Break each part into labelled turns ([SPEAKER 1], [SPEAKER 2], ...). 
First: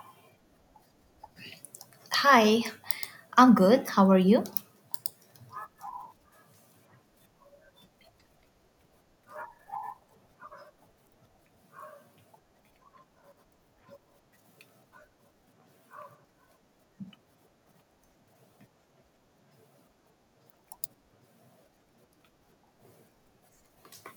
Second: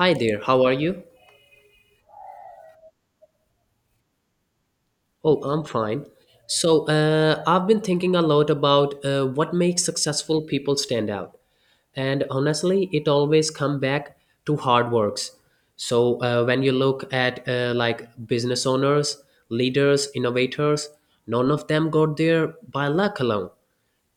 [SPEAKER 1] Hi there, how are you?
[SPEAKER 2] Hi, I'm good. How are you?
[SPEAKER 1] Oh, I'm fine. I've been thinking a lot about what makes successful people stand out. And honestly, it always come back to hard works. When you look at like business owners, leaders, innovators, none of them got there by luck alone.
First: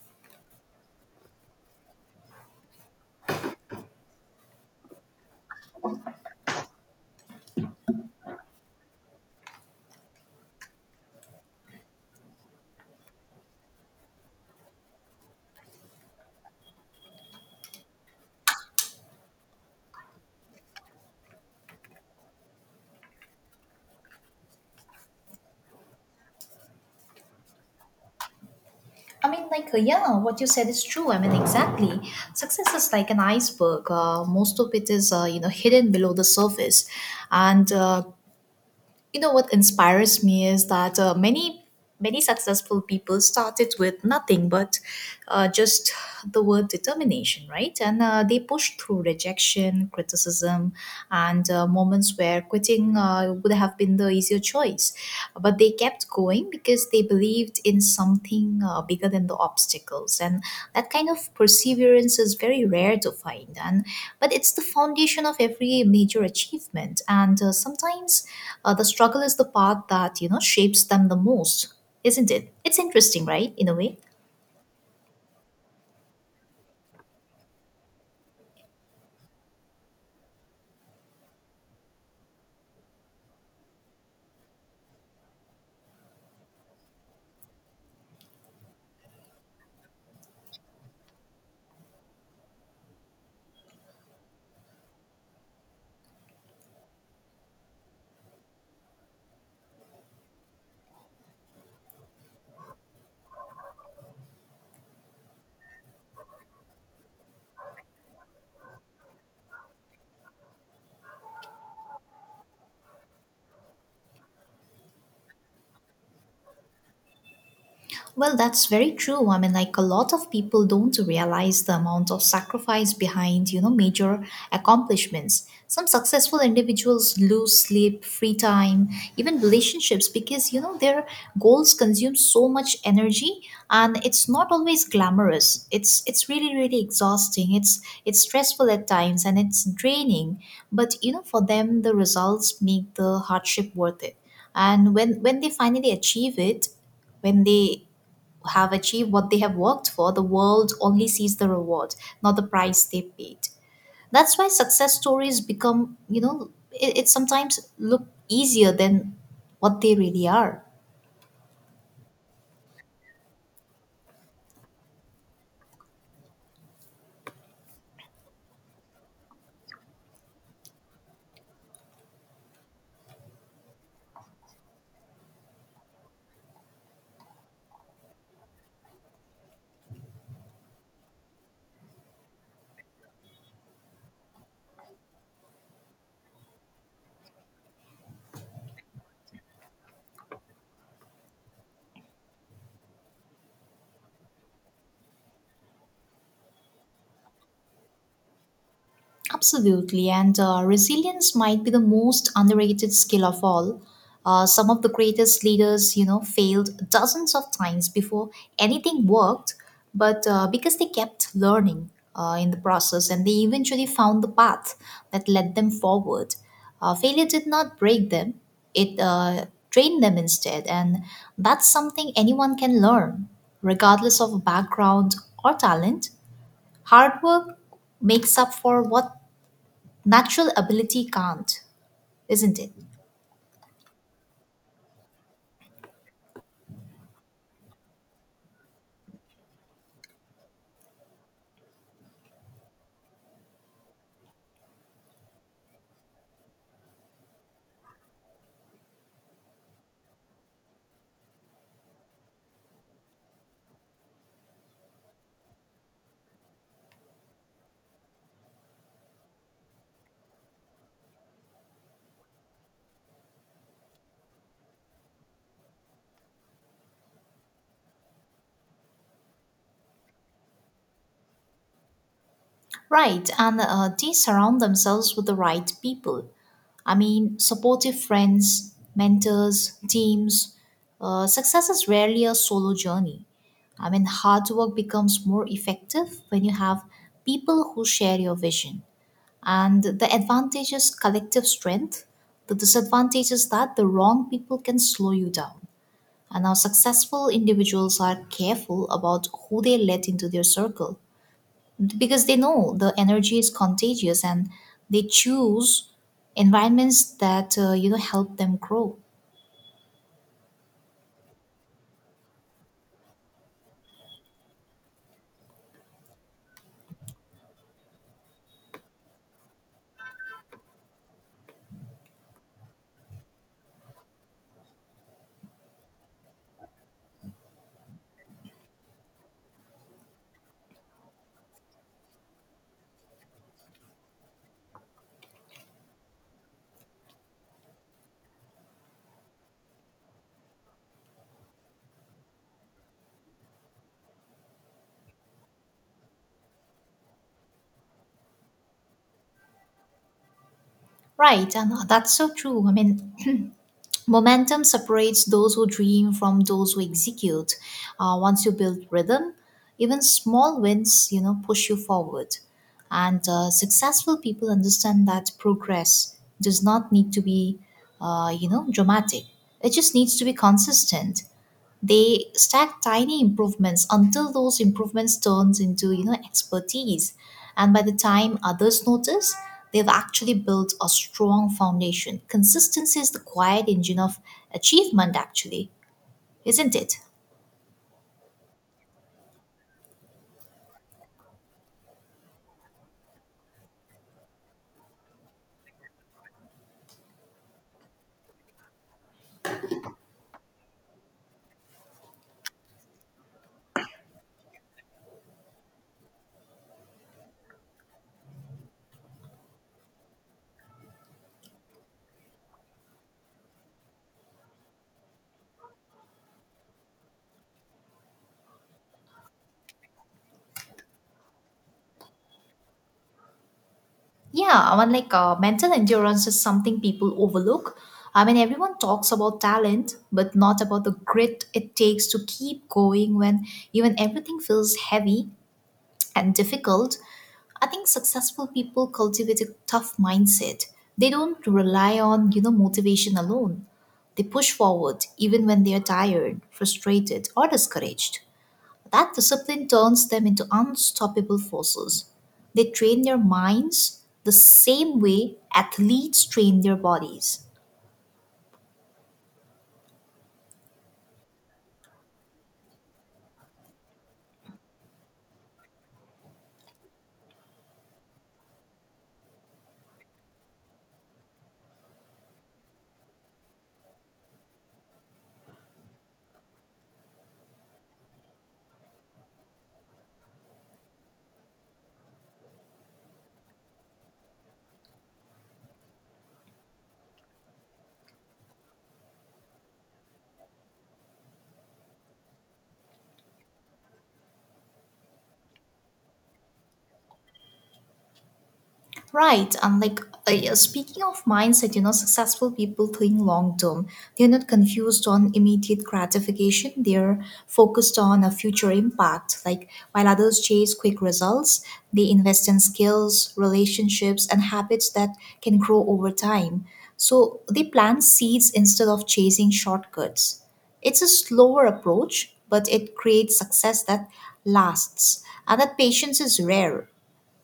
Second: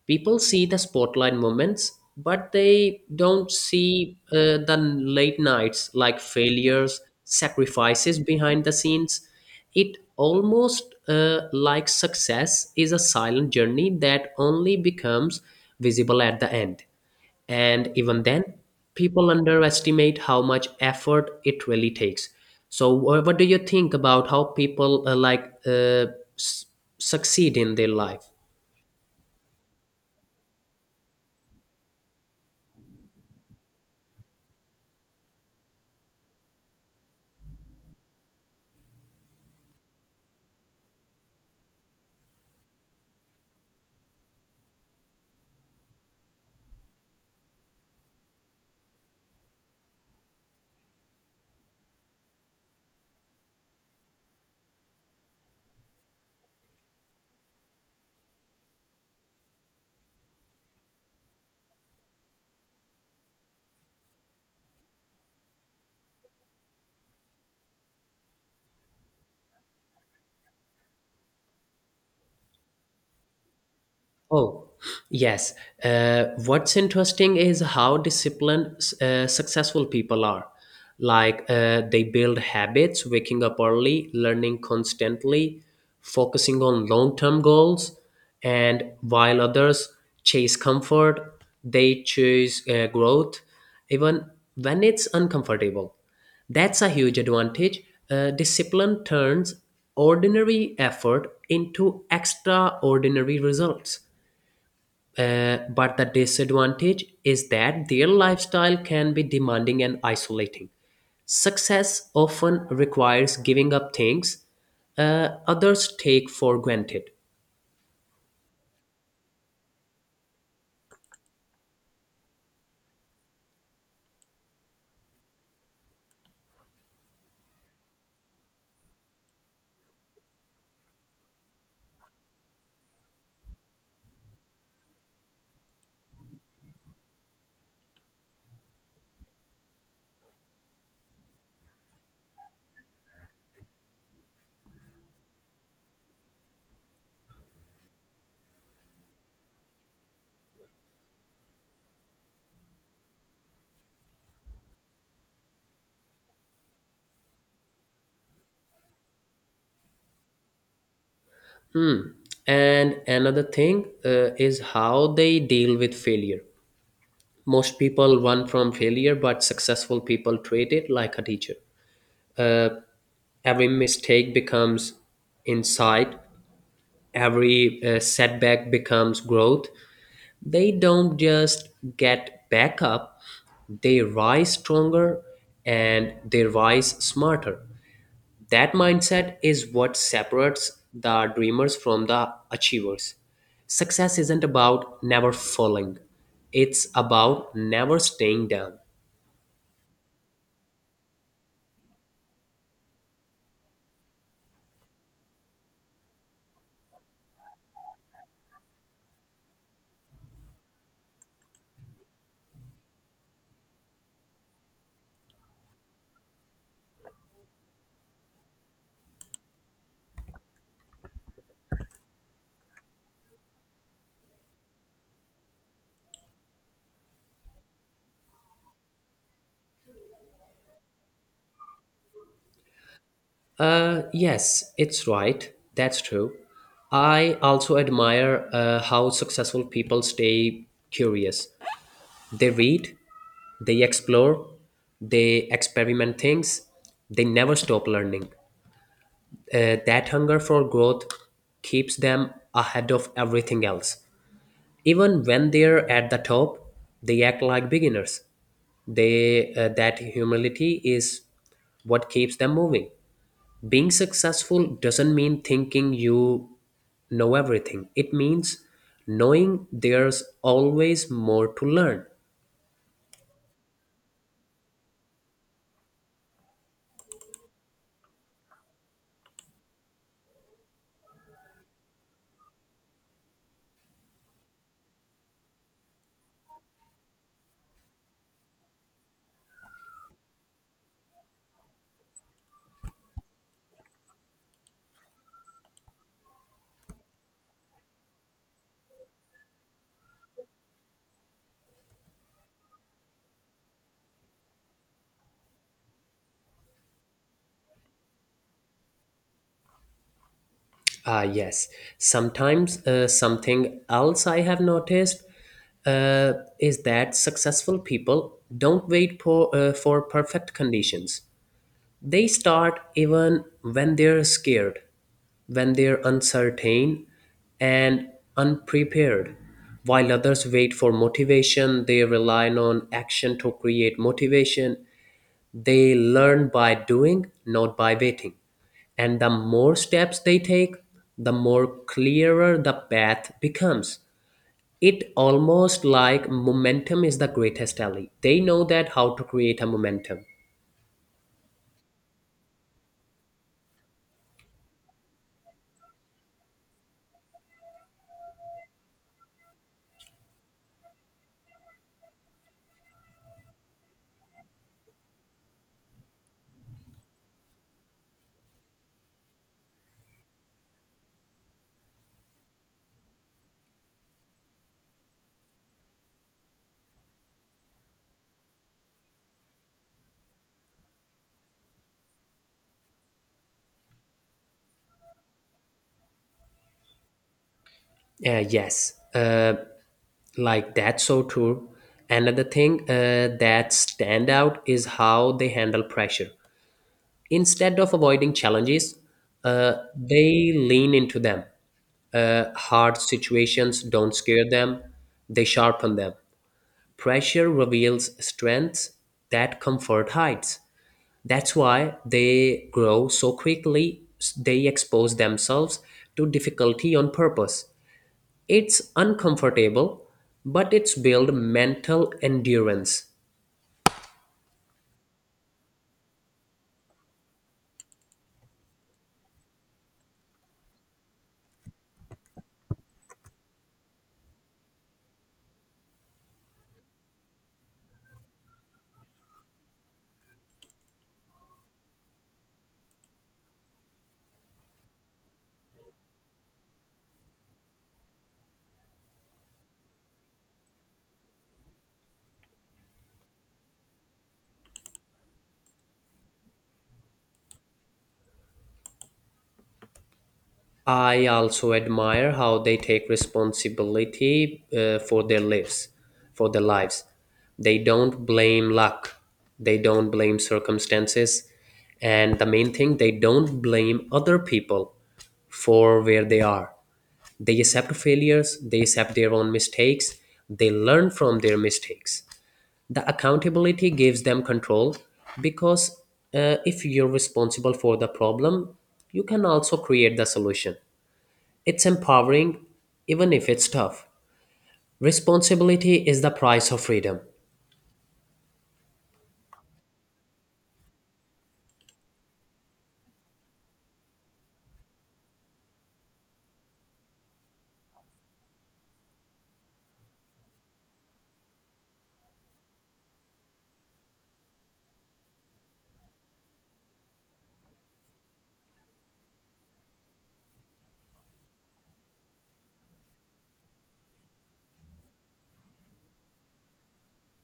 [SPEAKER 1] People see the spotlight moments, but they don't see the late nights, like failures, sacrifices behind the scenes. It almost like success is a silent journey that only becomes visible at the end, and even then people underestimate how much effort it really takes. So what do you think about how people s- succeed in their life?
[SPEAKER 2] I mean, like, yeah, what you said is true. I mean, exactly. Success is like an iceberg. Most of it is hidden below the surface. And what inspires me is that many, many successful people started with nothing but just the word determination, right? And they pushed through rejection, criticism, and moments where quitting would have been the easier choice. But they kept going thing because they believed in something bigger than the obstacles, and that kind of perseverance is very rare to find, and but it's the foundation of every major achievement. And sometimes the struggle is the part that shapes them the most, isn't it? It's interesting, right, in a way.
[SPEAKER 1] Oh, yes. What's interesting is how disciplined successful people are. They build habits, waking up early, learning constantly, focusing on long term goals. And while others chase comfort, they choose growth, even when it's uncomfortable. That's a huge advantage. Discipline turns ordinary effort into extraordinary results. But the disadvantage is that their lifestyle can be demanding and isolating. Success often requires giving up things others take for granted.
[SPEAKER 2] Well, that's very true. I mean, like a lot of people don't realize the amount of sacrifice behind major accomplishments. Some successful individuals lose sleep, free time, even relationships because their goals consume so much energy, and it's not always glamorous. It's really really exhausting. It's stressful at times, and it's draining, but for them the results make the hardship worth it. And when they finally achieve it, when they have achieved what they have worked for, the world only sees the reward, not the price they paid. That's why success stories become it sometimes look easier than what they really are.
[SPEAKER 1] Hmm. And another thing is how they deal with failure. Most people run from failure, but successful people treat it like a teacher. Uh, Every mistake becomes insight, every setback becomes growth. They don't just get back up, they rise stronger and they rise smarter. That mindset is what separates the dreamers from the achievers. Success isn't about never falling, it's about never staying down.
[SPEAKER 2] Absolutely, and resilience might be the most underrated skill of all. Some of the greatest leaders failed dozens of times before anything worked, but because they kept learning in the process, and they eventually found the path that led them forward. Failure did not break them, it trained them instead, and that's something anyone can learn, regardless of background or talent. Hard work makes up for what natural ability can't, isn't it?
[SPEAKER 1] Yes, it's right. That's true. I also admire how successful people stay curious. They read, they explore, they experiment things, they never stop learning. That hunger for growth keeps them ahead of everything else. Even when they're at the top, they act like beginners. They That humility is what keeps them moving. Being successful doesn't mean thinking you know everything. It means knowing there's always more to learn.
[SPEAKER 2] Right, and they surround themselves with the right people. I mean, supportive friends, mentors, teams. Success is rarely a solo journey. I mean, hard work becomes more effective when you have people who share your vision. And the advantage is collective strength, the disadvantage is that the wrong people can slow you down. And now successful individuals are careful about who they let into their circle, because they know the energy is contagious, and they choose environments that help them grow.
[SPEAKER 1] Ah, yes. Sometimes something else I have noticed uh, is that successful people don't wait for perfect conditions. They start even when they're scared, when they're uncertain and unprepared. While others wait for motivation, they rely on action to create motivation. They learn by doing, not by waiting. And the more steps they take, the more clearer the path becomes. It almost like momentum is the greatest ally. They know that how to create a momentum.
[SPEAKER 2] Right, and that's so true. I mean, momentum separates those who dream from those who execute. Once you build rhythm, even small wins push you forward. And successful people understand that progress does not need to be dramatic. It just needs to be consistent. They stack tiny improvements until those improvements turns into expertise, and by the time others notice, they've actually built a strong foundation. Consistency is the quiet engine of achievement actually, isn't it?
[SPEAKER 1] Uh, yes, uh, like that's so true. Another thing that stand out is how they handle pressure. Instead of avoiding challenges, they lean into them. Hard situations don't scare them, they sharpen them. Pressure reveals strengths that comfort hides. That's why they grow so quickly, they expose themselves to difficulty on purpose. It's uncomfortable, but it's built mental endurance.
[SPEAKER 2] Yeah, I mean, like, mental endurance is something people overlook. I mean, everyone talks about talent, but not about the grit it takes to keep going when even everything feels heavy and difficult. I think successful people cultivate a tough mindset. They don't rely on motivation alone. They push forward even when they are tired, frustrated, or discouraged. That discipline turns them into unstoppable forces. They train their minds the same way athletes train their bodies.
[SPEAKER 1] I also admire how they take responsibility for their lives, for their lives. They don't blame luck. They don't blame circumstances. And the main thing, they don't blame other people for where they are. They accept failures, they accept their own mistakes, they learn from their mistakes. The accountability gives them control, because if you're responsible for the problem, you can also create the solution. It's empowering, even if it's tough. Responsibility is the price of freedom.
[SPEAKER 2] Right, and like yeah, speaking of mindset successful people think long term. They're not confused on immediate gratification. They're focused on a future impact. Like while others chase quick results, they invest in skills, relationships, and habits that can grow over time. So they plant seeds instead of chasing shortcuts. It's a slower approach, but it creates success that lasts. And that patience is rare,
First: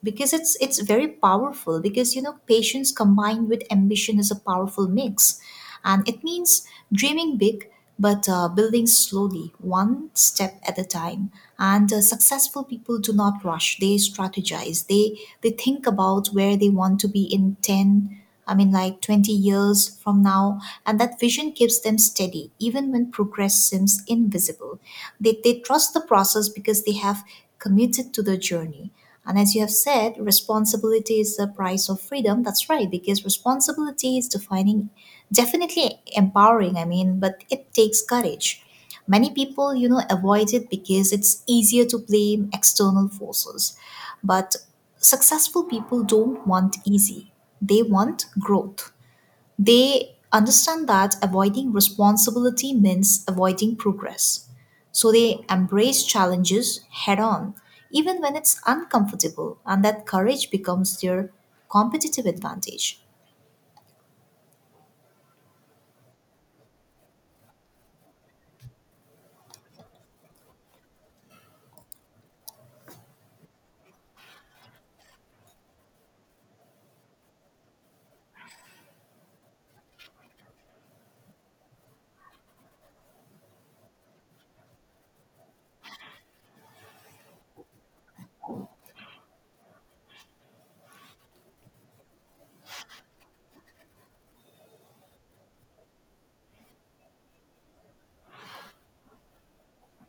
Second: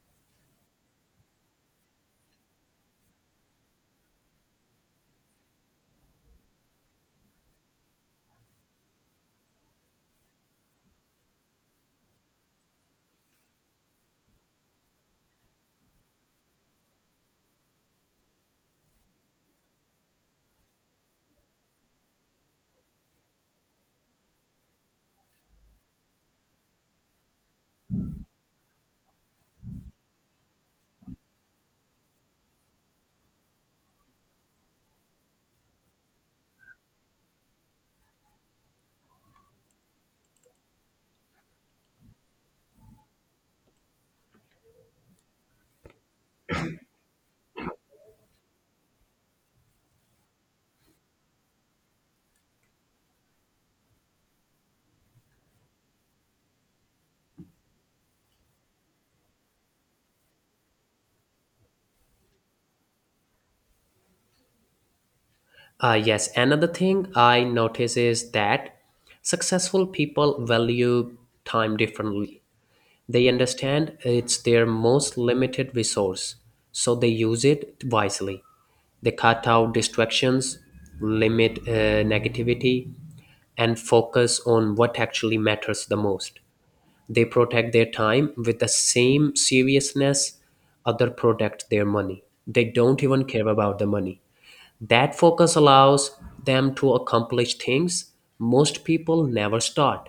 [SPEAKER 2] because it's very powerful. Because, you know, patience combined with ambition is a powerful mix, and it means dreaming big, but building slowly, one step at a time. And successful people do not rush. They strategize. They think about where they want to be in 10, I mean like 20 years from now. And that vision keeps them steady even when progress seems invisible. They trust the process because they have committed to the journey. And as you have said, responsibility is the price of freedom. That's right, because responsibility is defining, definitely empowering, I mean, but it takes courage. Many people avoid it because it's easier to blame external forces. But successful people don't want easy, they want growth. They understand that avoiding responsibility means avoiding progress. So they embrace challenges head on, even when it's uncomfortable, and that courage becomes their competitive advantage.
[SPEAKER 1] Yes, another thing I notice is that successful people value time differently. They understand it's their most limited resource, so they use it wisely. They cut out distractions, limit negativity, and focus on what actually matters the most. They protect their time with the same seriousness other protect their money. They don't even care about the money. That focus allows them to accomplish things most people never start.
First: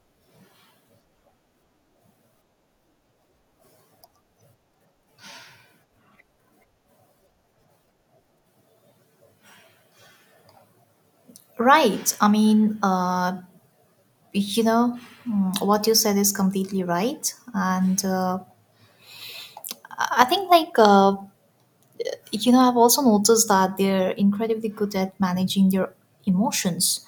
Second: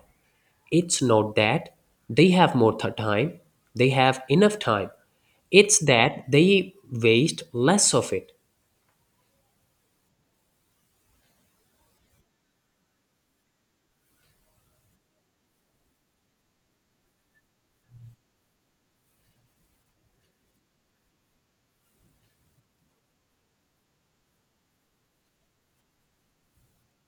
[SPEAKER 1] It's not that they have more time, they have enough time. It's that they waste less of it.
[SPEAKER 2] Right. I mean, you know, what you said is completely right. And I think, like, you know, I've also noticed that they're incredibly good at managing their emotions.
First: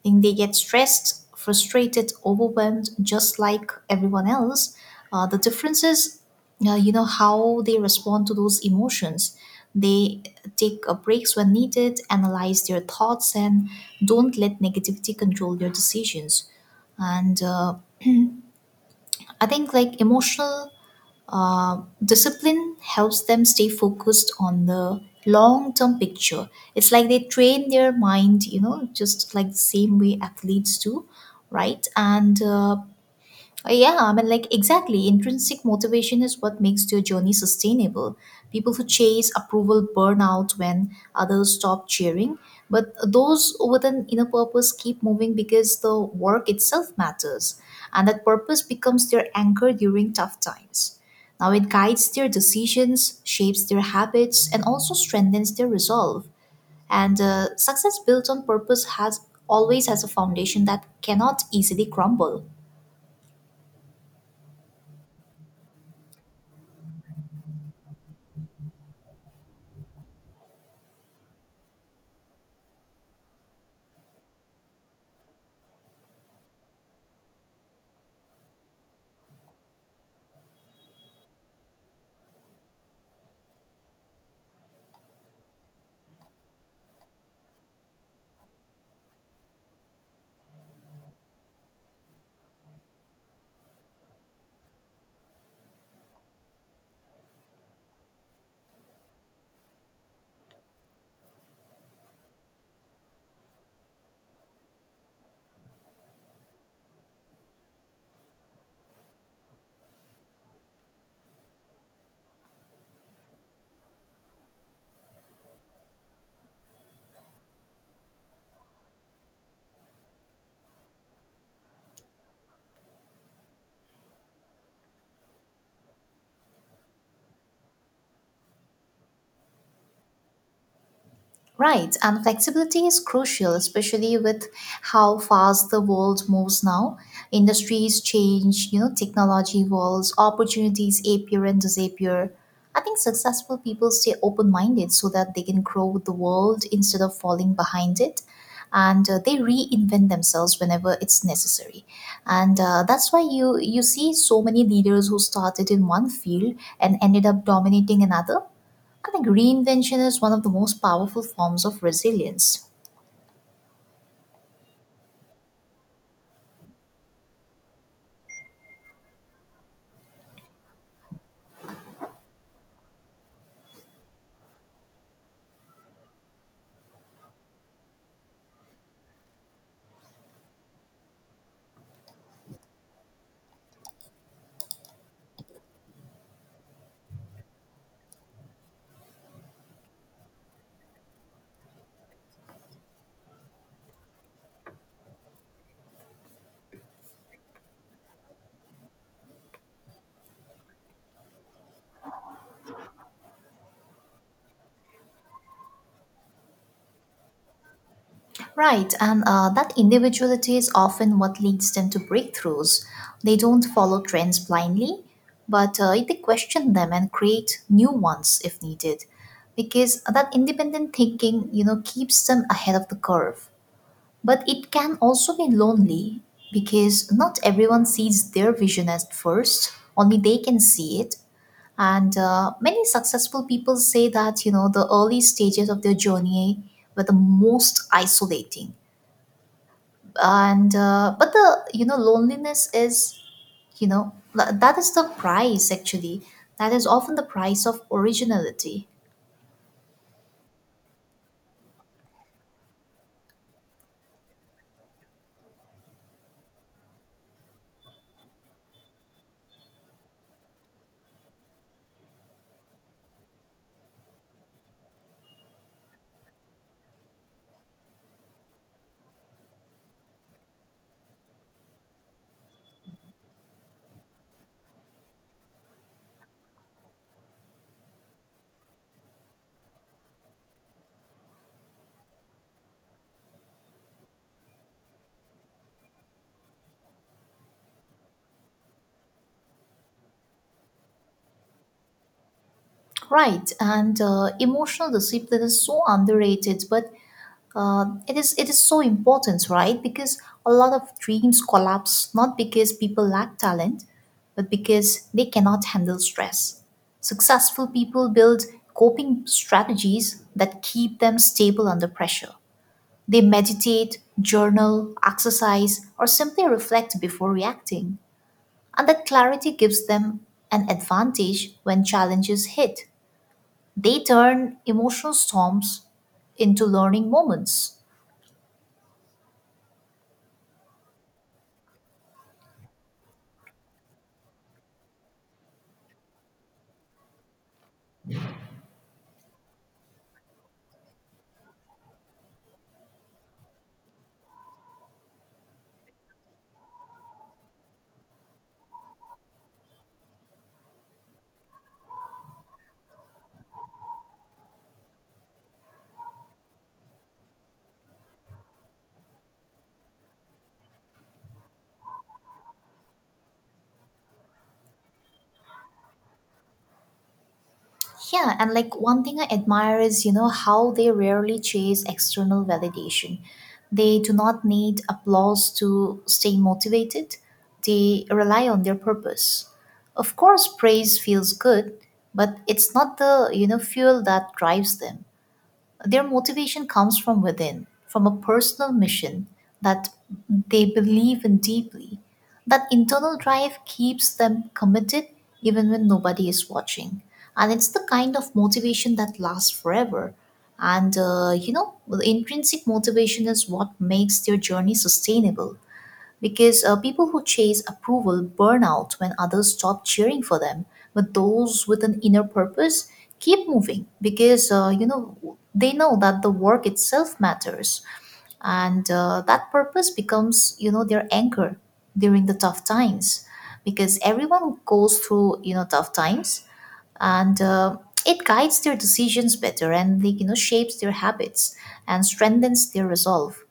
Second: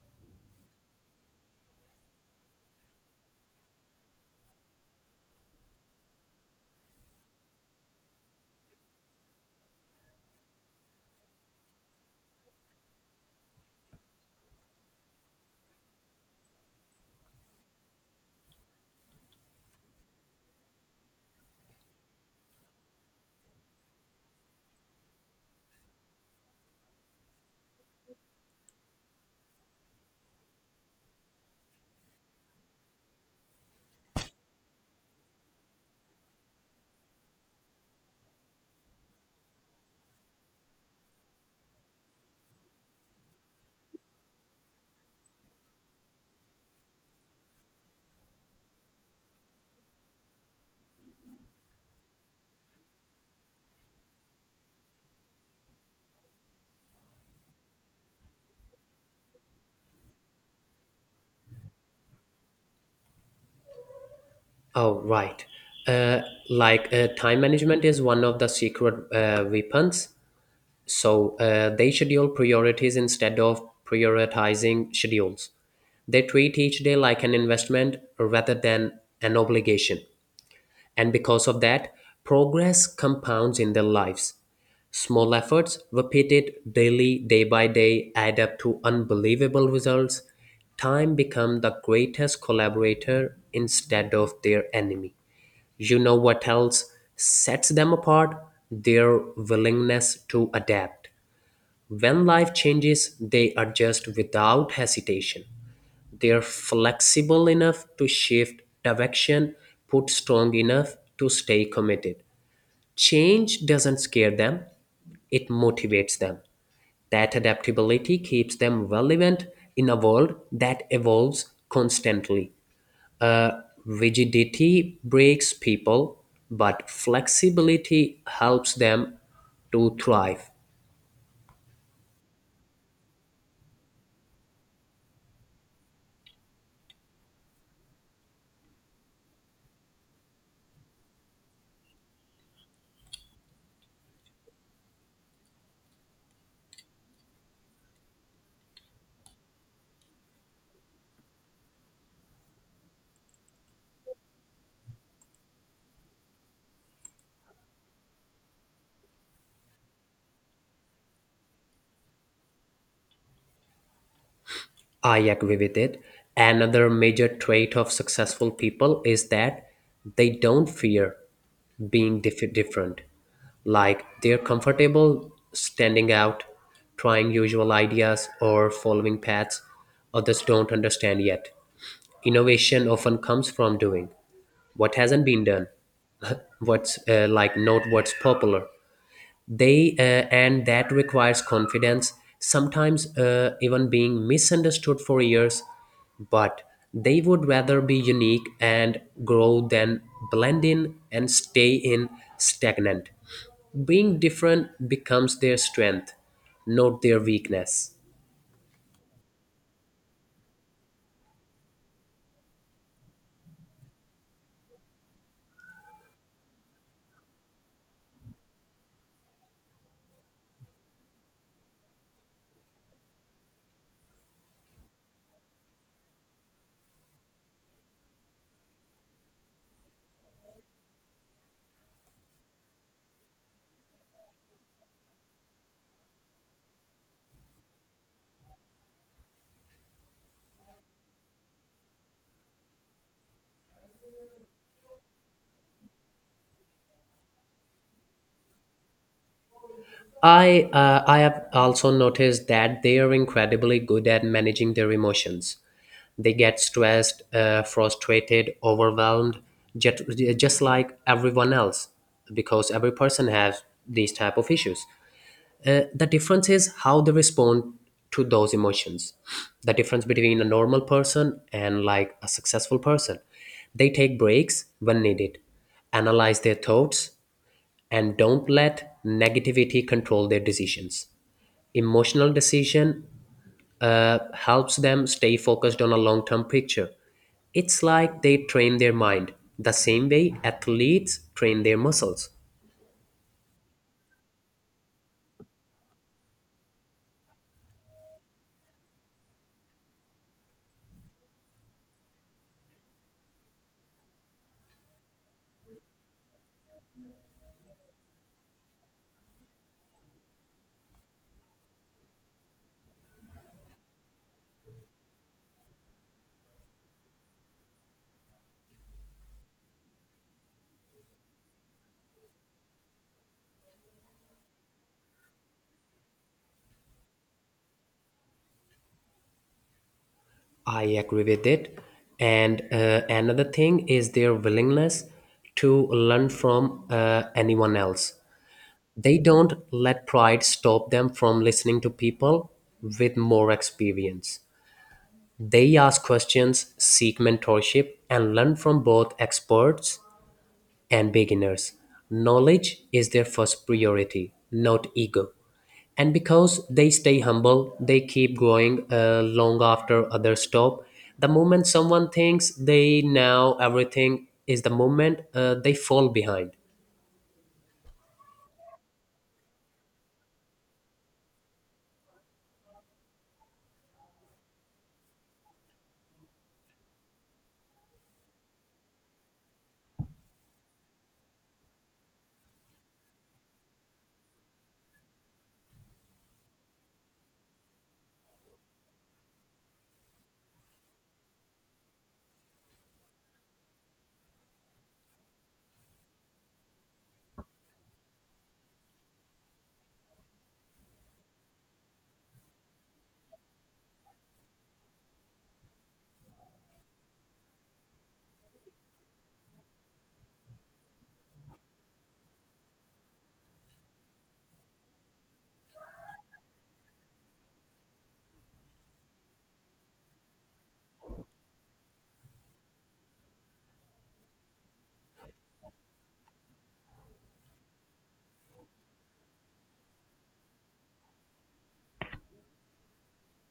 [SPEAKER 2] I think they get stressed, frustrated, overwhelmed, just like everyone else. The difference is how they respond to those emotions. They take breaks when needed, analyze their thoughts, and don't let negativity control their decisions. And I think like emotional discipline helps them stay focused on the long term picture. It's like they train their mind just like the same way athletes do, right? And yeah, I mean, like, exactly. Intrinsic motivation is what makes your journey sustainable. People who chase approval burn out when others stop cheering, but those with an inner purpose keep moving because the work itself matters, and that purpose becomes their anchor during tough times. Now, it guides their decisions, shapes their habits, and also strengthens their resolve. And success built on purpose has always has a foundation that cannot easily crumble.
[SPEAKER 1] Oh, right. Uh, Time management is one of the secret weapons. So they schedule priorities instead of prioritizing schedules. They treat each day like an investment rather than an obligation. And because of that, progress compounds in their lives. Small efforts, repeated daily, day by day, add up to unbelievable results. Time becomes the greatest collaborator instead of their enemy. You know what else sets them apart? Their willingness to adapt. When life changes, they adjust without hesitation. They're flexible enough to shift direction, put strong enough to stay committed. Change doesn't scare them, it motivates them. That adaptability keeps them relevant in a world that evolves constantly. Rigidity breaks people, but flexibility helps them to thrive.
[SPEAKER 2] Right, and flexibility is crucial, especially with how fast the world moves now. Industries change, you know, technology evolves, opportunities appear and disappear. I think successful people stay open minded so that they can grow with the world instead of falling behind it. And they reinvent themselves whenever it's necessary. And that's why you see so many leaders who started in one field and ended up dominating another. I think reinvention is one of the most powerful forms of resilience.
[SPEAKER 1] I agree with it. Another major trait of successful people is that they don't fear being different. Like they're comfortable standing out, trying usual ideas, or following paths others don't understand yet. Innovation often comes from doing what hasn't been done, what's not what's popular. They And that requires confidence, sometimes even being misunderstood for years. But they would rather be unique and grow than blend in and stay in stagnant. Being different becomes their strength, not their weakness.
[SPEAKER 2] Right, and that individuality is often what leads them to breakthroughs. They don't follow trends blindly, but they question them and create new ones if needed, because that independent thinking keeps them ahead of the curve. But it can also be lonely, because not everyone sees their vision at first. Only they can see it. And many successful people say that the early stages of their journey were the most isolating. And, but the loneliness is that is the price actually. That is often the price of originality.
[SPEAKER 1] I have also noticed that they are incredibly good at managing their emotions. They get stressed, frustrated, overwhelmed, just, just like everyone else, because every person has these type of issues. The difference is how they respond to those emotions. The difference between a normal person and like a successful person. They take breaks when needed, analyze their thoughts, and don't let negativity control their decisions. Emotional decision helps them stay focused on a long term picture. It's like they train their mind the same way athletes train their muscles.
[SPEAKER 2] Right. And emotional discipline is so underrated, but it is so important, right? Because a lot of dreams collapse not because people lack talent, but because they cannot handle stress. Successful people build coping strategies that keep them stable under pressure. They meditate, journal, exercise, or simply reflect before reacting. And that clarity gives them an advantage when challenges hit. They turn emotional storms into learning moments.
[SPEAKER 1] I agree with it. And another thing is their willingness to learn from anyone else. They don't let pride stop them from listening to people with more experience. They ask questions, seek mentorship, and learn from both experts and beginners. Knowledge is their first priority, not ego. And because they stay humble, they keep growing long after others stop. The moment someone thinks they know everything is the moment they fall behind.
[SPEAKER 2] Yeah, and like one thing I admire is how they rarely chase external validation. They do not need applause to stay motivated, they rely on their purpose. Of course, praise feels good, but it's not the fuel that drives them. Their motivation comes from within, from a personal mission that they believe in deeply. That internal drive keeps them committed even when nobody is watching. And it's the kind of motivation that lasts forever. And, the intrinsic motivation is what makes their journey sustainable, because people who chase approval burn out when others stop cheering for them, but those with an inner purpose keep moving because they know that the work itself matters. And that purpose becomes their anchor during the tough times, because everyone goes through tough times. And it guides their decisions better, and like, shapes their habits and strengthens their resolve.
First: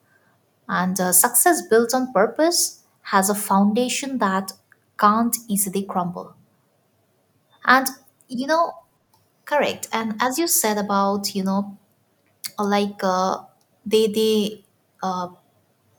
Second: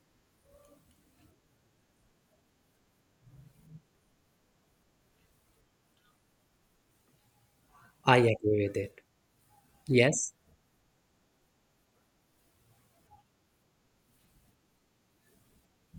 [SPEAKER 2] And success built on purpose has a foundation that can't easily crumble. And,
[SPEAKER 1] I
[SPEAKER 2] you
[SPEAKER 1] agree
[SPEAKER 2] know,
[SPEAKER 1] with it.
[SPEAKER 2] correct. And
[SPEAKER 1] Yes.
[SPEAKER 2] as you said about, you know, like uh, they, they,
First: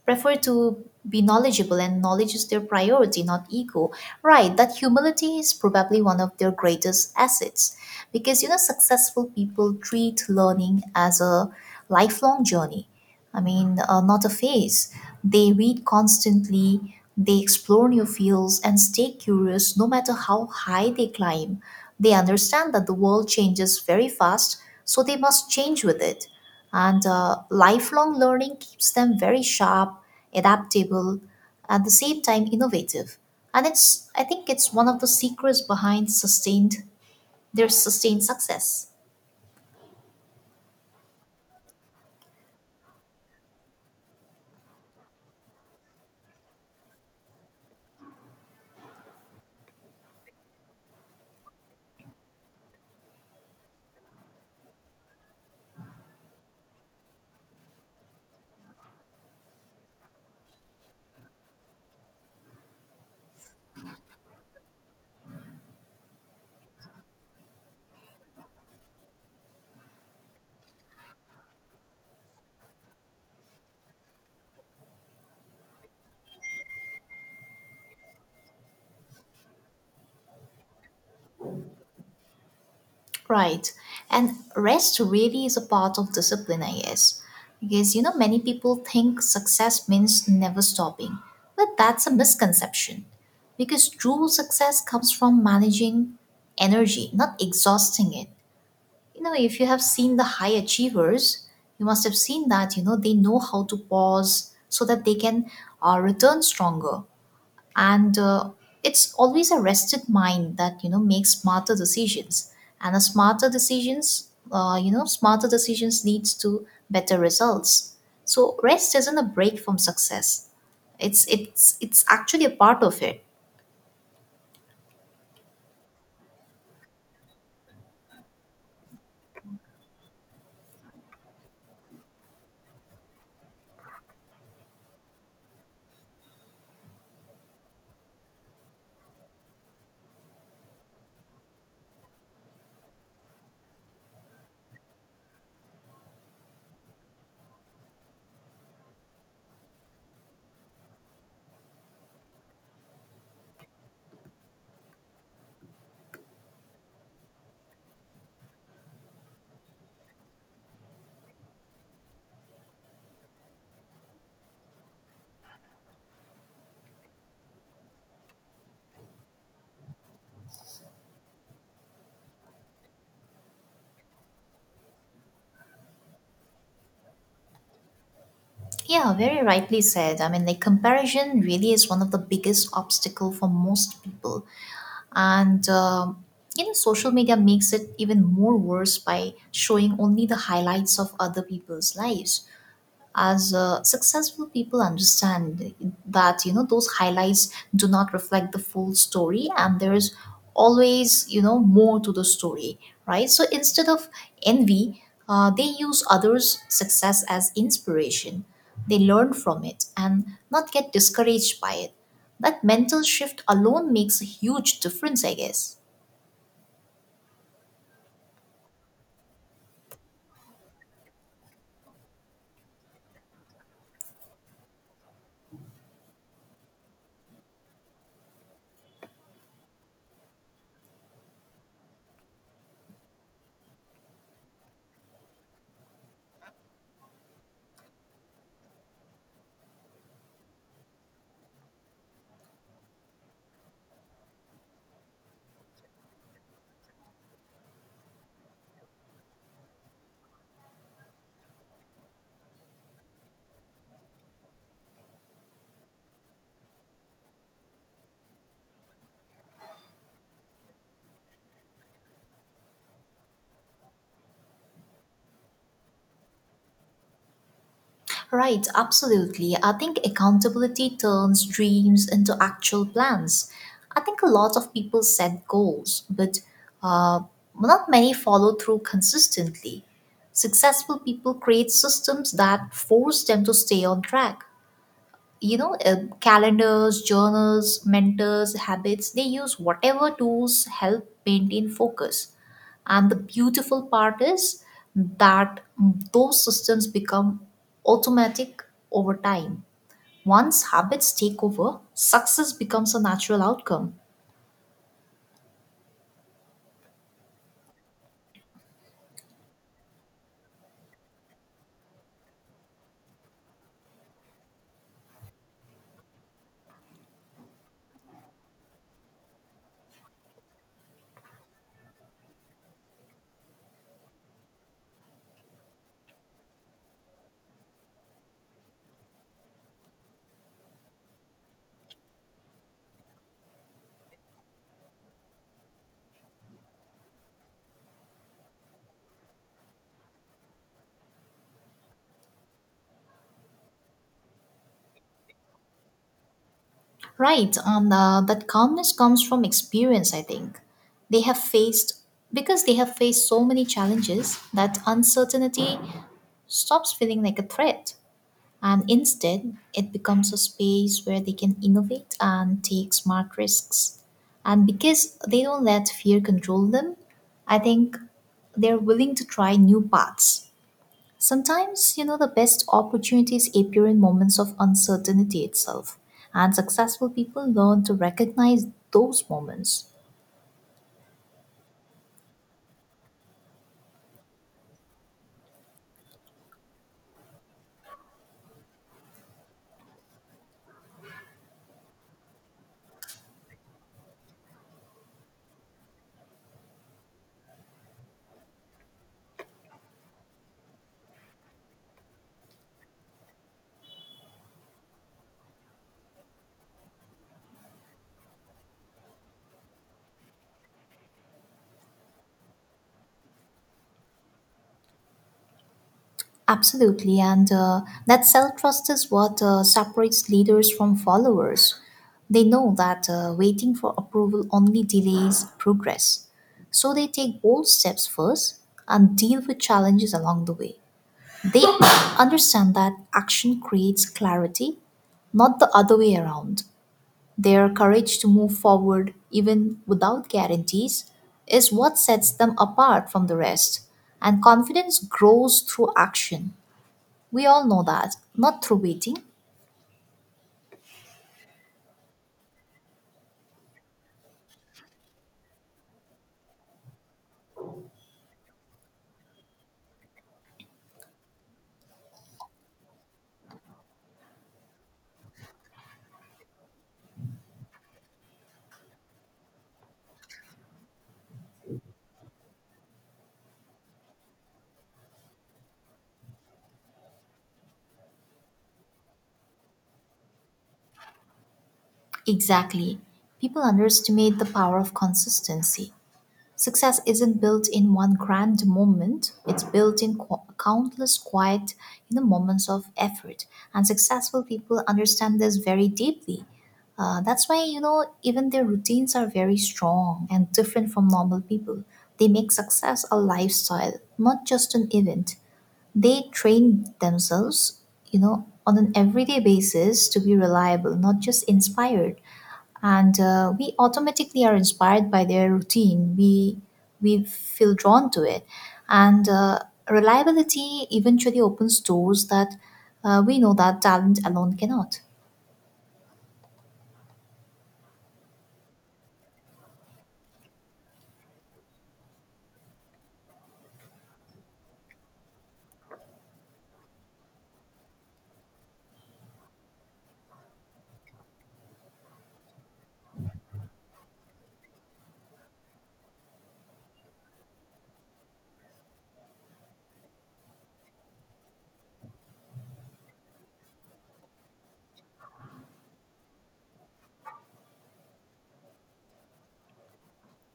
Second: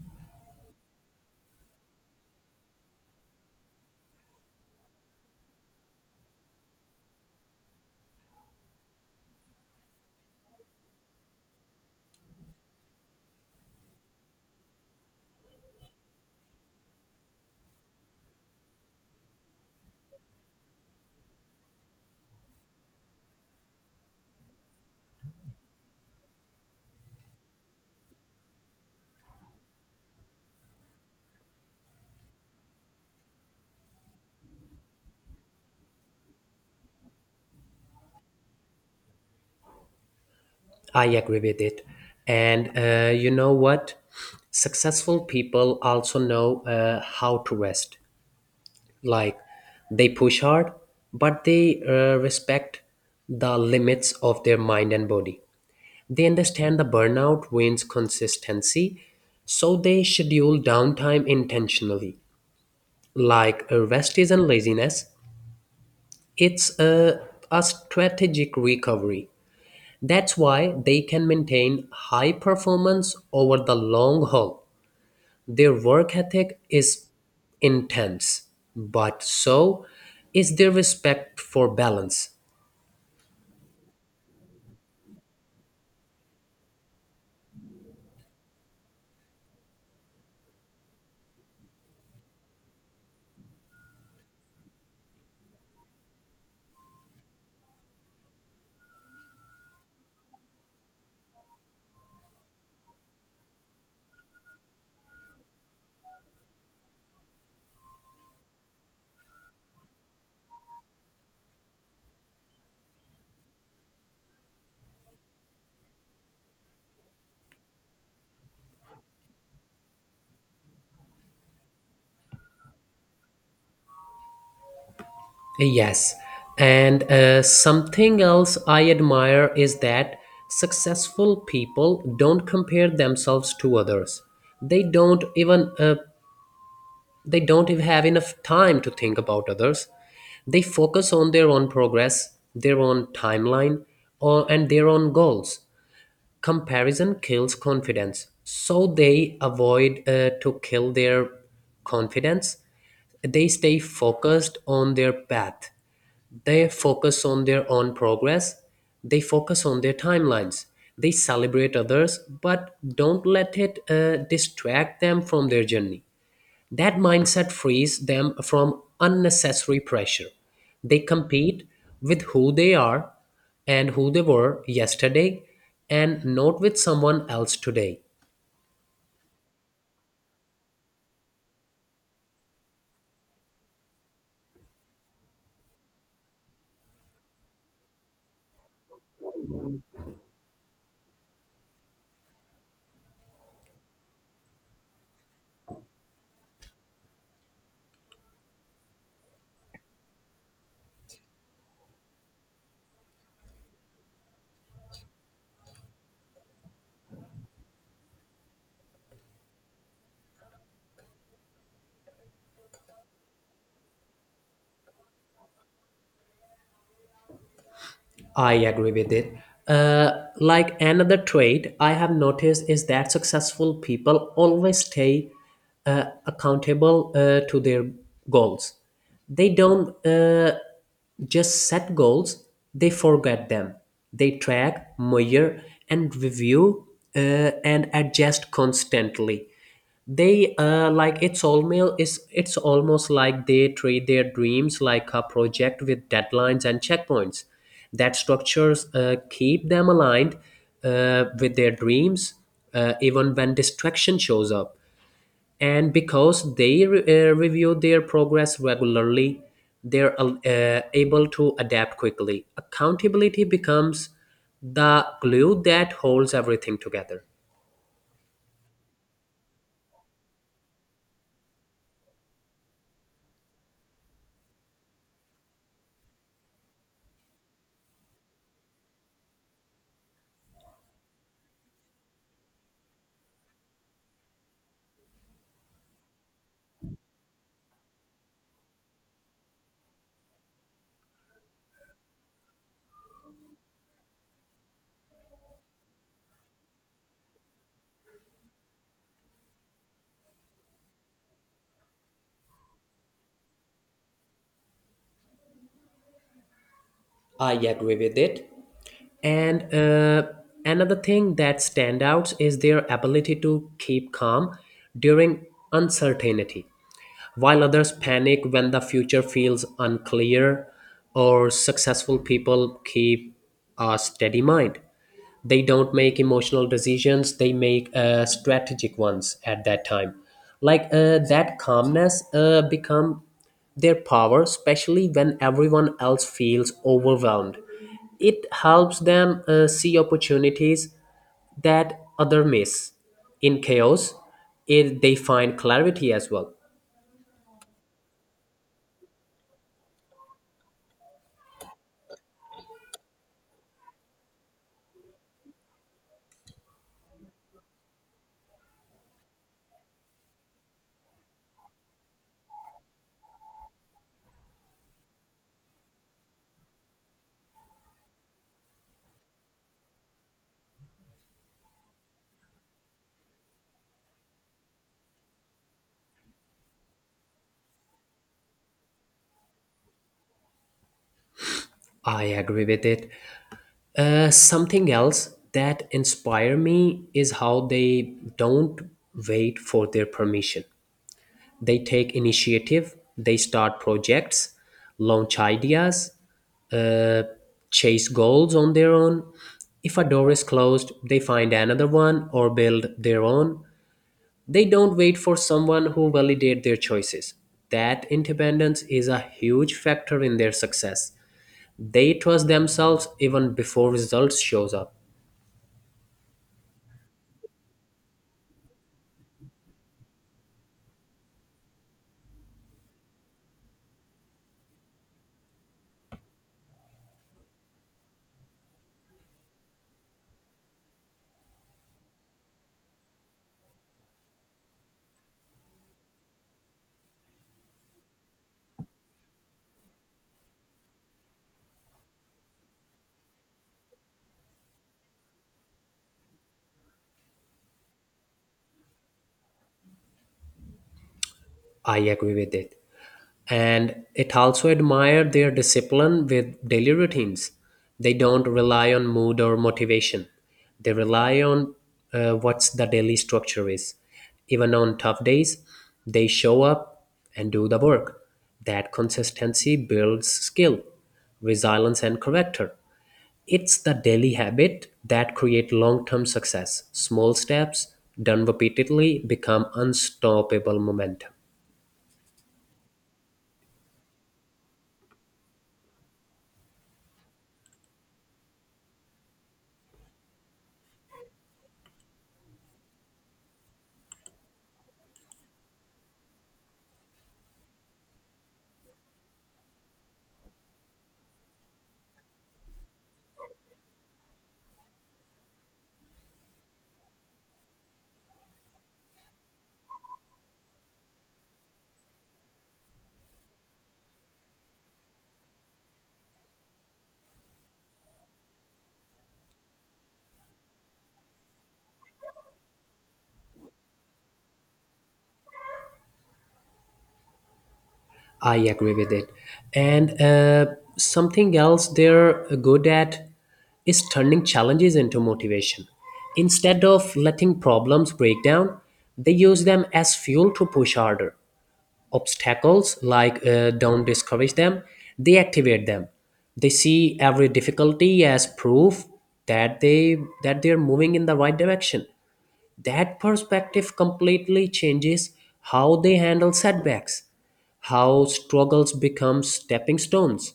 [SPEAKER 2] prefer to be knowledgeable, and knowledge is their priority, not ego, right? That humility is probably one of their greatest assets, because you know, successful people treat learning as a lifelong journey. Not a phase. They read constantly, they explore new fields and stay curious no matter how high they climb. They understand that the world changes very fast, so they must change with it. And Lifelong learning keeps them very sharp, adaptable, at the same time innovative. And it's I think it's one of the secrets behind sustained their sustained success.
[SPEAKER 1] I agree with it. And you know what? Successful people also know how to rest. Like they push hard, but they respect the limits of their mind and body. They understand the burnout wins consistency, so they schedule downtime intentionally. Rest isn't laziness, it's a strategic recovery. That's why they can maintain high performance over the long haul. Their work ethic is intense, but so is their respect for balance.
[SPEAKER 2] Right, and rest really is a part of discipline, I guess, because you know, many people think success means never stopping, but that's a misconception, because true success comes from managing energy, not exhausting it. You know, if you have seen the high achievers, you must have seen that you know, they know how to pause so that they can return stronger. And It's always a rested mind that you know, makes smarter decisions, and a smarter decisions you know smarter decisions leads to better results. So rest isn't a break from success, it's actually a part of it.
[SPEAKER 1] Yes, and something else I admire is that successful people don't compare themselves to others. They don't even uh, They don't even have enough time to think about others. They focus on their own progress, their own timeline, or, and their own goals. Comparison kills confidence. So they avoid to kill their confidence. They stay focused on their path. They focus on their own progress. They focus on their timelines. They celebrate others, but don't let it distract them from their journey. That mindset frees them from unnecessary pressure. They compete with who they are and who they were yesterday, and not with someone else today.
[SPEAKER 2] Yeah, very rightly said. I mean, like, comparison really is one of the biggest obstacle for most people, and you know, social media makes it even more worse by showing only the highlights of other people's lives. As Successful people understand that you know, those highlights do not reflect the full story, and there is always you know, more to the story. Right, so instead of envy, they use others success as inspiration. They learn from it and not get discouraged by it. That mental shift alone makes a huge difference, I guess.
[SPEAKER 1] I agree with it. Another trait I have noticed is that successful people always stay accountable to their goals. They don't Just set goals, they forget them. They track, measure, and review uh, and adjust constantly. They like It's almost, it's almost like they treat their dreams like a project with deadlines and checkpoints. That structures keep them aligned with their dreams, even when distraction shows up. And because they review their progress regularly, they're able to adapt quickly. Accountability becomes the glue that holds everything together.
[SPEAKER 2] Right, absolutely. I think accountability turns dreams into actual plans. I think a lot of people set goals, but uh, not many follow through consistently. Successful people create systems that force them to stay on track. You know calendars, journals, mentors, habits, they use whatever tools help maintain focus. And the beautiful part is that those systems become automatic over time. Once habits take over, success becomes a natural outcome.
[SPEAKER 1] I agree with it. And another thing that stands out is their ability to keep calm during uncertainty. While others panic when the future feels unclear, or successful people keep a steady mind. They don't make emotional decisions, they make strategic ones at that time. That calmness become their power, especially when everyone else feels overwhelmed. It helps them see opportunities that other miss. In chaos, it, they find clarity as well.
[SPEAKER 2] Right, and that calmness comes from experience, I think. They have faced Because they have faced so many challenges that uncertainty stops feeling like a threat. And instead, it becomes a space where they can innovate and take smart risks. And because they don't let fear control them, I think they're willing to try new paths. Sometimes, you know, the best opportunities appear in moments of uncertainty itself, and successful people learn to recognize those moments.
[SPEAKER 1] I agree with it. Something else that inspire me is how they don't wait for their permission. They take initiative, they start projects, launch ideas, uh, chase goals on their own. If a door is closed, they find another one or build their own. They don't wait for someone who validate their choices. That independence is a huge factor in their success. They trust themselves even before results shows up.
[SPEAKER 2] Absolutely, and that self trust is what separates leaders from followers. They know that waiting for approval only delays progress. So they take bold steps first and deal with challenges along the way. They understand that action creates clarity, not the other way around. Their courage to move forward, even without guarantees, is what sets them apart from the rest. And confidence grows through action, we all know that, not through waiting.
[SPEAKER 1] I agree with it. And it also admired their discipline with daily routines. They don't rely on mood or motivation. They rely on what's the daily structure is. Even on tough days, they show up and do the work. That consistency builds skill, resilience, and character. It's the daily habit that create long-term success. Small steps done repeatedly become unstoppable momentum.
[SPEAKER 2] Exactly. People underestimate the power of consistency. Success isn't built in one grand moment, it's built in countless quiet, you know, moments of effort. And successful people understand this very deeply. That's why, you know, even their routines are very strong and different from normal people. They make success a lifestyle, not just an event. They train themselves, you know, on an everyday basis to be reliable, not just inspired. And We automatically are inspired by their routine. We feel drawn to it, and reliability eventually opens doors that we know that talent alone cannot.
[SPEAKER 1] I agree with it. And something else they're good at is turning challenges into motivation. Instead of letting problems break down, they use them as fuel to push harder. Obstacles don't discourage them, they activate them. They see every difficulty as proof that they're moving in the right direction. That perspective completely changes how they handle setbacks, how struggles become stepping stones.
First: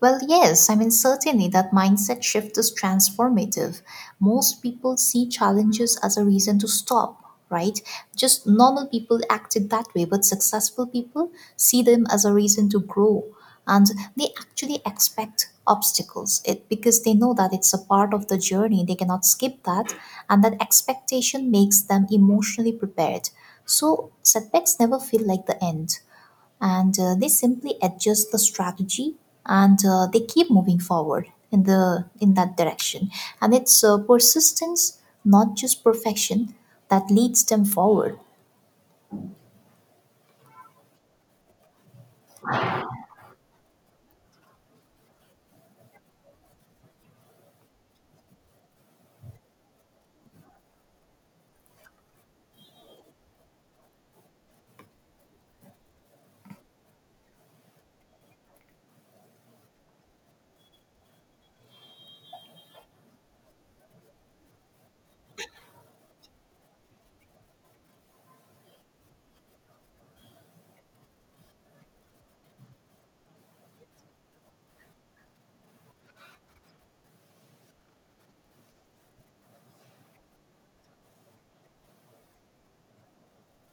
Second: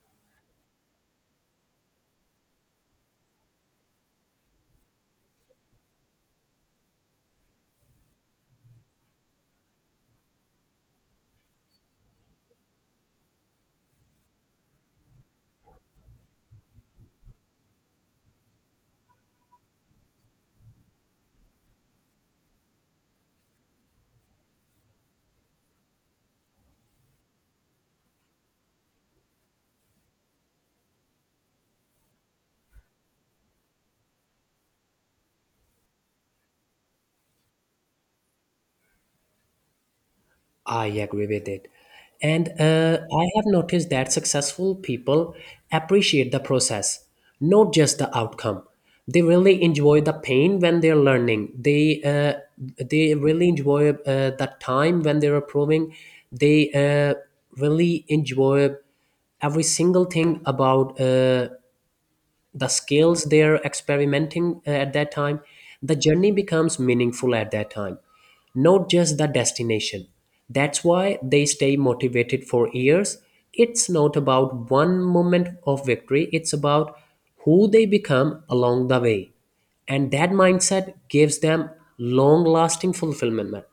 [SPEAKER 2] Well, yes, I mean, certainly that mindset shift is transformative. Most people see challenges as a reason to stop, right? Just normal people acted that way, but successful people see them as a reason to grow. And they actually expect obstacles it, because they know that it's a part of the journey. They cannot skip that. And that expectation makes them emotionally prepared. So setbacks never feel like the end, and they simply adjust the strategy, and they keep moving forward in the in that direction. And it's persistence, not just perfection, that leads them forward.
[SPEAKER 1] I agree with it and I have noticed that successful people appreciate the process not just the outcome they really enjoy the pain when they're learning they really enjoy the time when they're improving they really enjoy every single thing about the skills they're experimenting at that time the journey becomes meaningful at that time not just the destination that's why they stay motivated for years it's not about one moment of victory it's about who they become along the way and that mindset gives them long lasting fulfillment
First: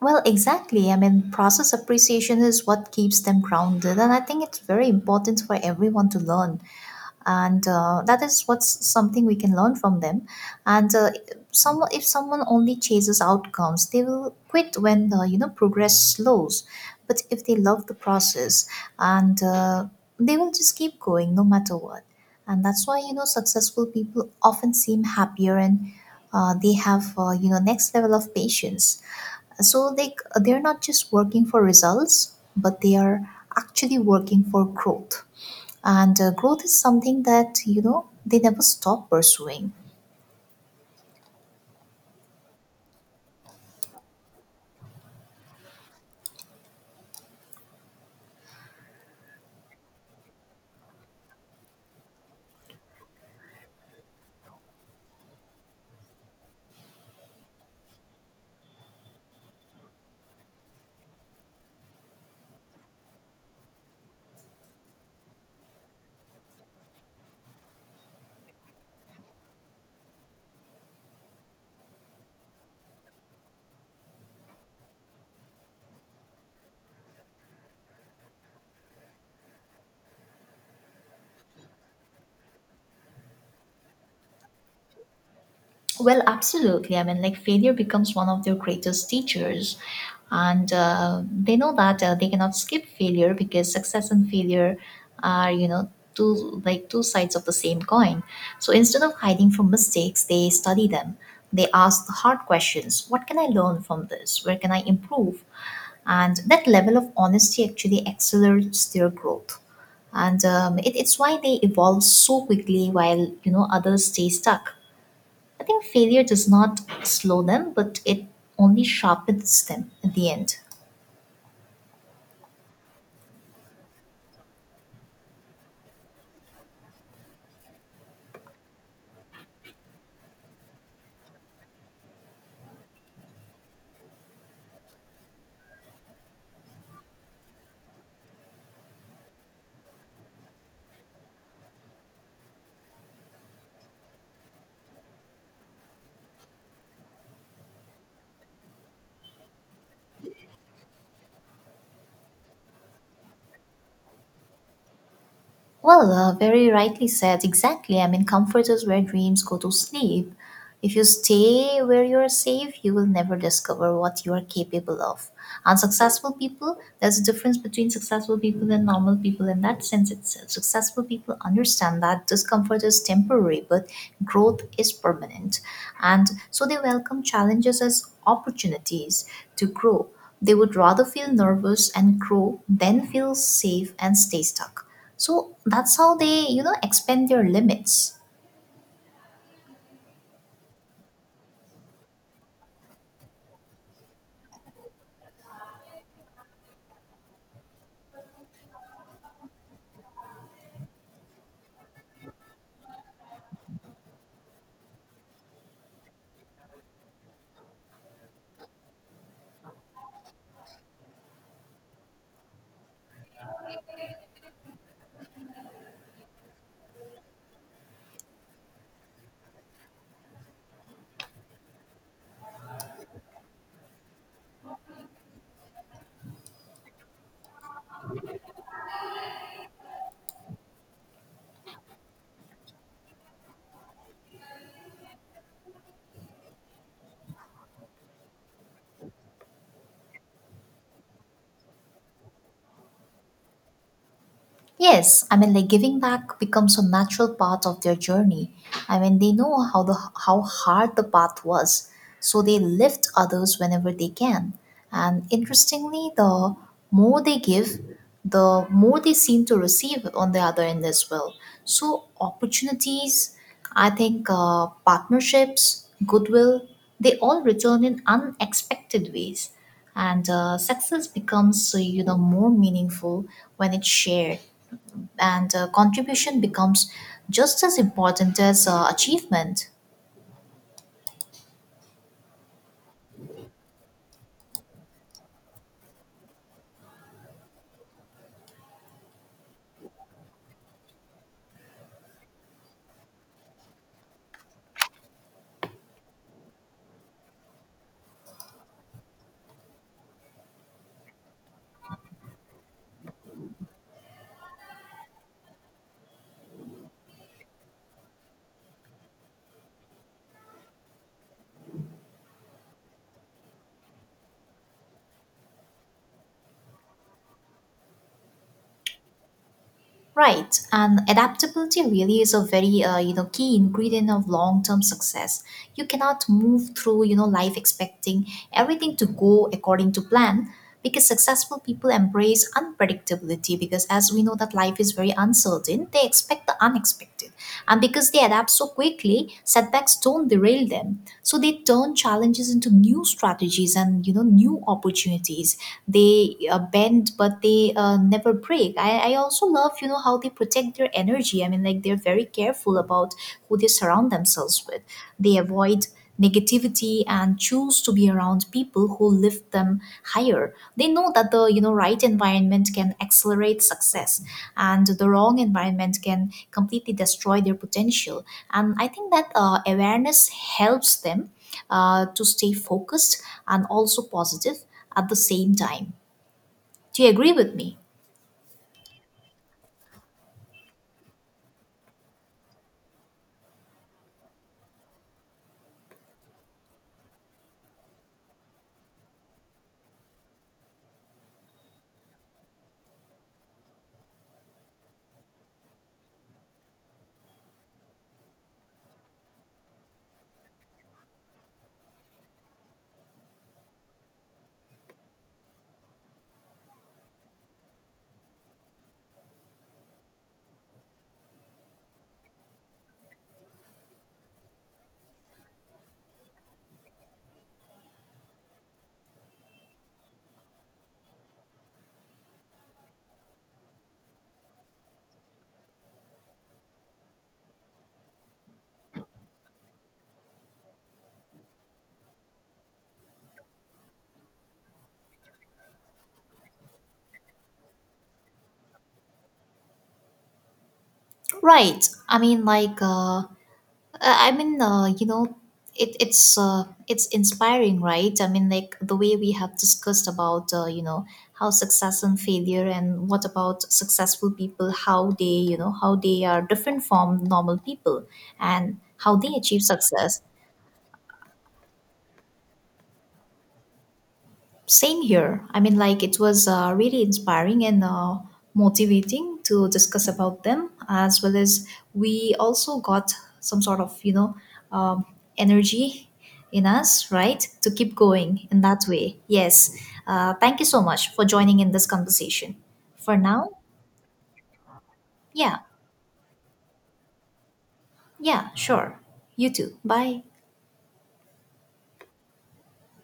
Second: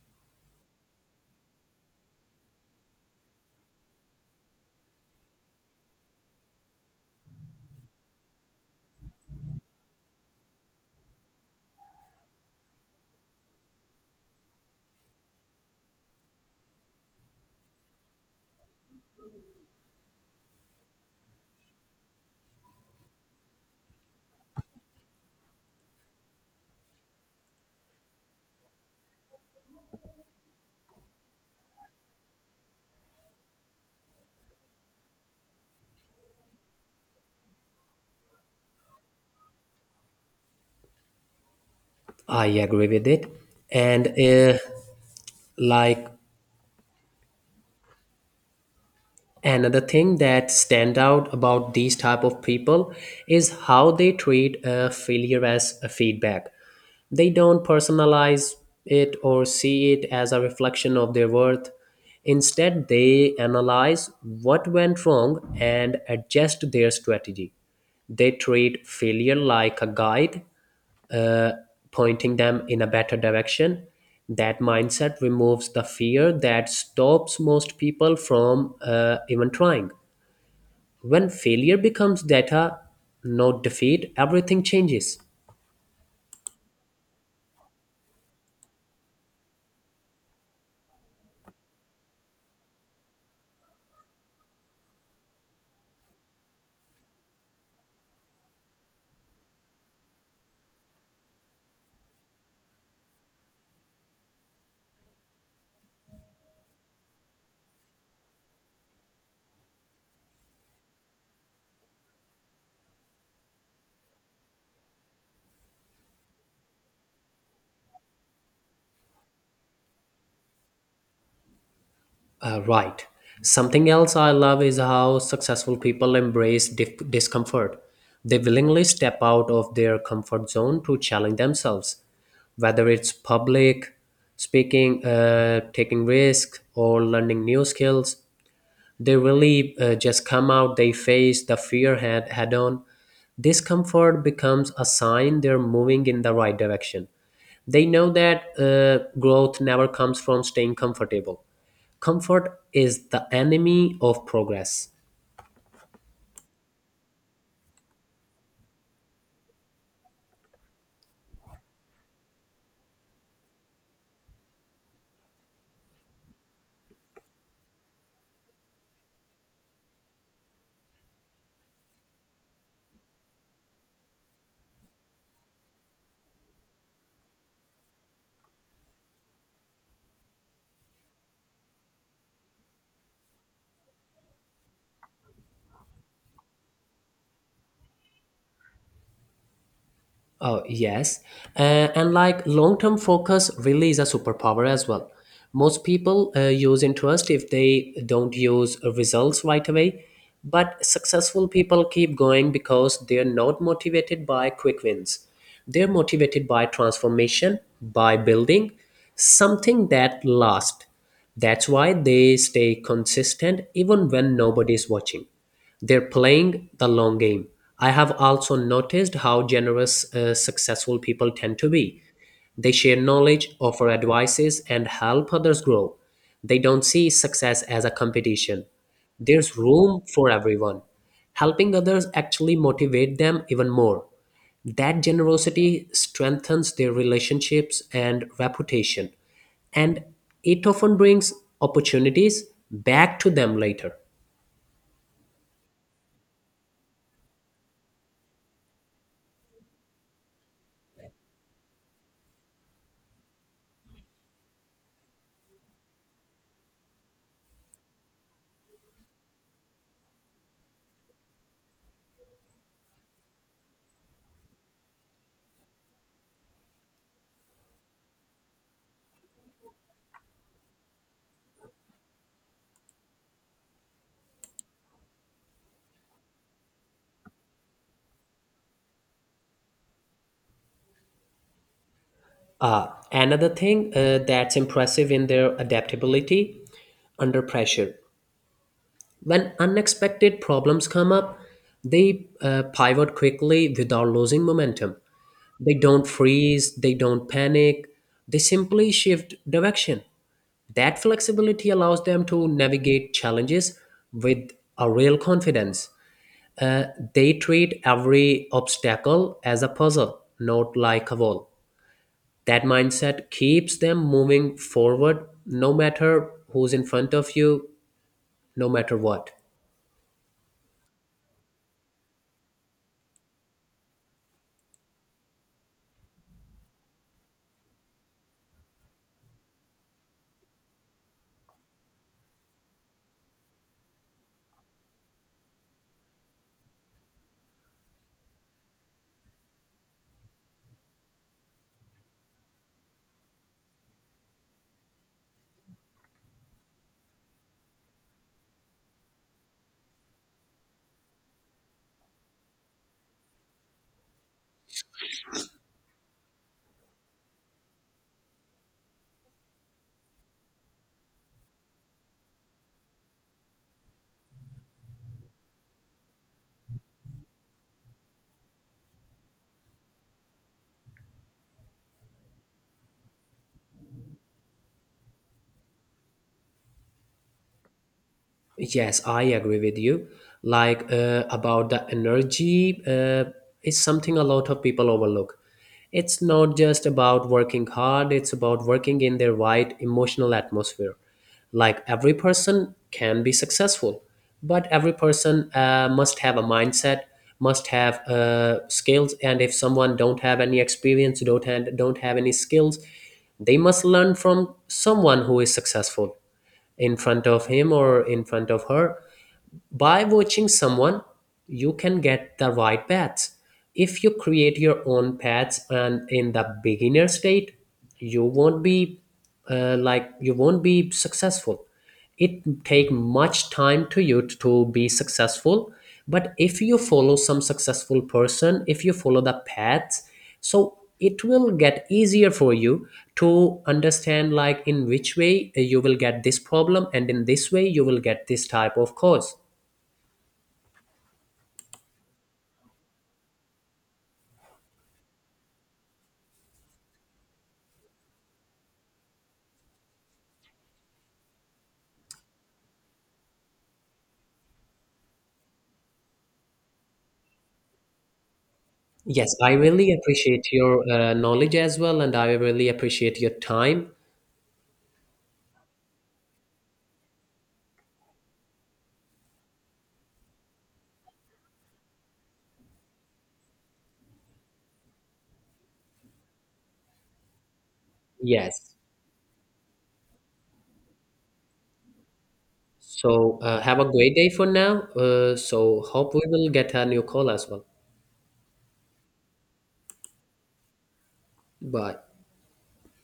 [SPEAKER 2] Well, exactly. I mean, process appreciation is what keeps them grounded, and I think it's very important for everyone to learn. And that is what's something we can learn from them. And Someone, if someone only chases outcomes, they will quit when the you know, progress slows. But if they love the process, and they will just keep going no matter what. And that's why you know, successful people often seem happier, and they have you know, next level of patience. So like, they're not just working for results, but they are actually working for growth. And growth is something that you know, they never stop pursuing.
[SPEAKER 1] I agree with it. And uh, like another thing that stand out about these type of people is how they treat a failure as a feedback. They don't personalize it or see it as a reflection of their worth. Instead they analyze what went wrong and adjust their strategy. They treat failure like a guide, uh, pointing them in a better direction. That mindset removes the fear that stops most people from even trying. When failure becomes data, not defeat, everything changes.
[SPEAKER 2] Well, absolutely. I mean, like, failure becomes one of their greatest teachers. And they know that they cannot skip failure, because success and failure are, you know, two like two sides of the same coin. So instead of hiding from mistakes, they study them. They ask the hard questions. What can I learn from this? Where can I improve? And that level of honesty actually accelerates their growth. And it's why they evolve so quickly, while, you know, others stay stuck. I think failure does not slow them, but it only sharpens them at the end.
[SPEAKER 1] Right. Something else I love is how successful people embrace discomfort. They willingly step out of their comfort zone to challenge themselves, whether it's public speaking, taking risk, or learning new skills. They really just come out, they face the fear head on. Discomfort becomes a sign they're moving in the right direction. They know that growth never comes from staying comfortable. Comfort is the enemy of progress.
[SPEAKER 2] Well, very rightly said. Exactly. I mean, comfort is where dreams go to sleep. If you stay where you are safe, you will never discover what you are capable of. Unsuccessful people, there's a difference between successful people and normal people in that sense itself. Successful people understand that discomfort is temporary, but growth is permanent. And so they welcome challenges as opportunities to grow. They would rather feel nervous and grow than feel safe and stay stuck. So that's how they, you know, expand their limits.
[SPEAKER 1] Oh, yes. And long term focus really is a superpower as well. Most people use interest if they don't use results right away. But successful people keep going because they're not motivated by quick wins. They're motivated by transformation, by building something that lasts. That's why they stay consistent even when nobody's watching. They're playing the long game. I have also noticed how generous successful people tend to be. They share knowledge, offer advices, and help others grow. They don't see success as a competition. There's room for everyone. Helping others actually motivate them even more. That generosity strengthens their relationships and reputation, and it often brings opportunities back to them later.
[SPEAKER 2] Yes, I mean, like, giving back becomes a natural part of their journey. I mean, they know how hard the path was, so they lift others whenever they can. And interestingly, the more they give, the more they seem to receive on the other end as well. So opportunities, I think, partnerships, goodwill, they all return in unexpected ways, and success becomes you know, more meaningful when it's shared, and contribution becomes just as important as achievement.
[SPEAKER 1] Another thing that's impressive in their adaptability under pressure. When unexpected problems come up, they pivot quickly without losing momentum. They don't freeze, they don't panic, they simply shift direction. That flexibility allows them to navigate challenges with a real confidence. Uh, they treat every obstacle as a puzzle, not like a wall. That mindset keeps them moving forward no matter who's in front of you, no matter what.
[SPEAKER 2] Right, and adaptability really is a very you know, key ingredient of long-term success. You cannot move through you know, life expecting everything to go according to plan, because successful people embrace unpredictability. Because as we know that life is very uncertain, they expect the unexpected. And because they adapt so quickly, setbacks don't derail them. So they turn challenges into new strategies and you know, new opportunities. They bend, but they never break. I also love, you know, how they protect their energy. I mean, like, they're very careful about who they surround themselves with. They avoid negativity and choose to be around people who lift them higher. They know that the, you know, right environment can accelerate success, and the wrong environment can completely destroy their potential. And I think that awareness helps them to stay focused and also positive at the same time. Do you agree with me?
[SPEAKER 1] Yes, I agree with you. About the energy is something a lot of people overlook. It's not just about working hard, it's about working in the right emotional atmosphere. Like every person can be successful, but every person must have a mindset, must have skills, and if someone don't have any experience, don't have any skills, they must learn from someone who is successful in front of him or in front of her. By watching someone, you can get the right paths. If you create your own paths and in the beginner state, you won't be you won't be successful. It take much time to you to be successful, but if you follow some successful person, if you follow the paths, so it will get easier for you to understand like in which way you will get this problem and in this way you will get this type of cause.
[SPEAKER 2] Right. I mean, like, I mean, you know, it's inspiring, right? I mean, like, the way we have discussed about, you know, how success and failure, and what about successful people, how they, you know, how they are different from normal people, and how they
[SPEAKER 1] Yes, I
[SPEAKER 2] achieve
[SPEAKER 1] really
[SPEAKER 2] success.
[SPEAKER 1] appreciate your knowledge as well, and I really appreciate your time.
[SPEAKER 2] Same here. I mean, like, it was really inspiring and motivating to discuss about them, as well as we also got some sort of, you know, um, energy in us, right, to keep going in
[SPEAKER 1] Yes.
[SPEAKER 2] that way. Yes. Thank you so much for joining in this conversation. For
[SPEAKER 1] So
[SPEAKER 2] now,
[SPEAKER 1] have a great day for now.
[SPEAKER 2] yeah,
[SPEAKER 1] So hope we will get a new call as well.
[SPEAKER 2] yeah, sure. You too. Bye.
[SPEAKER 1] Bye.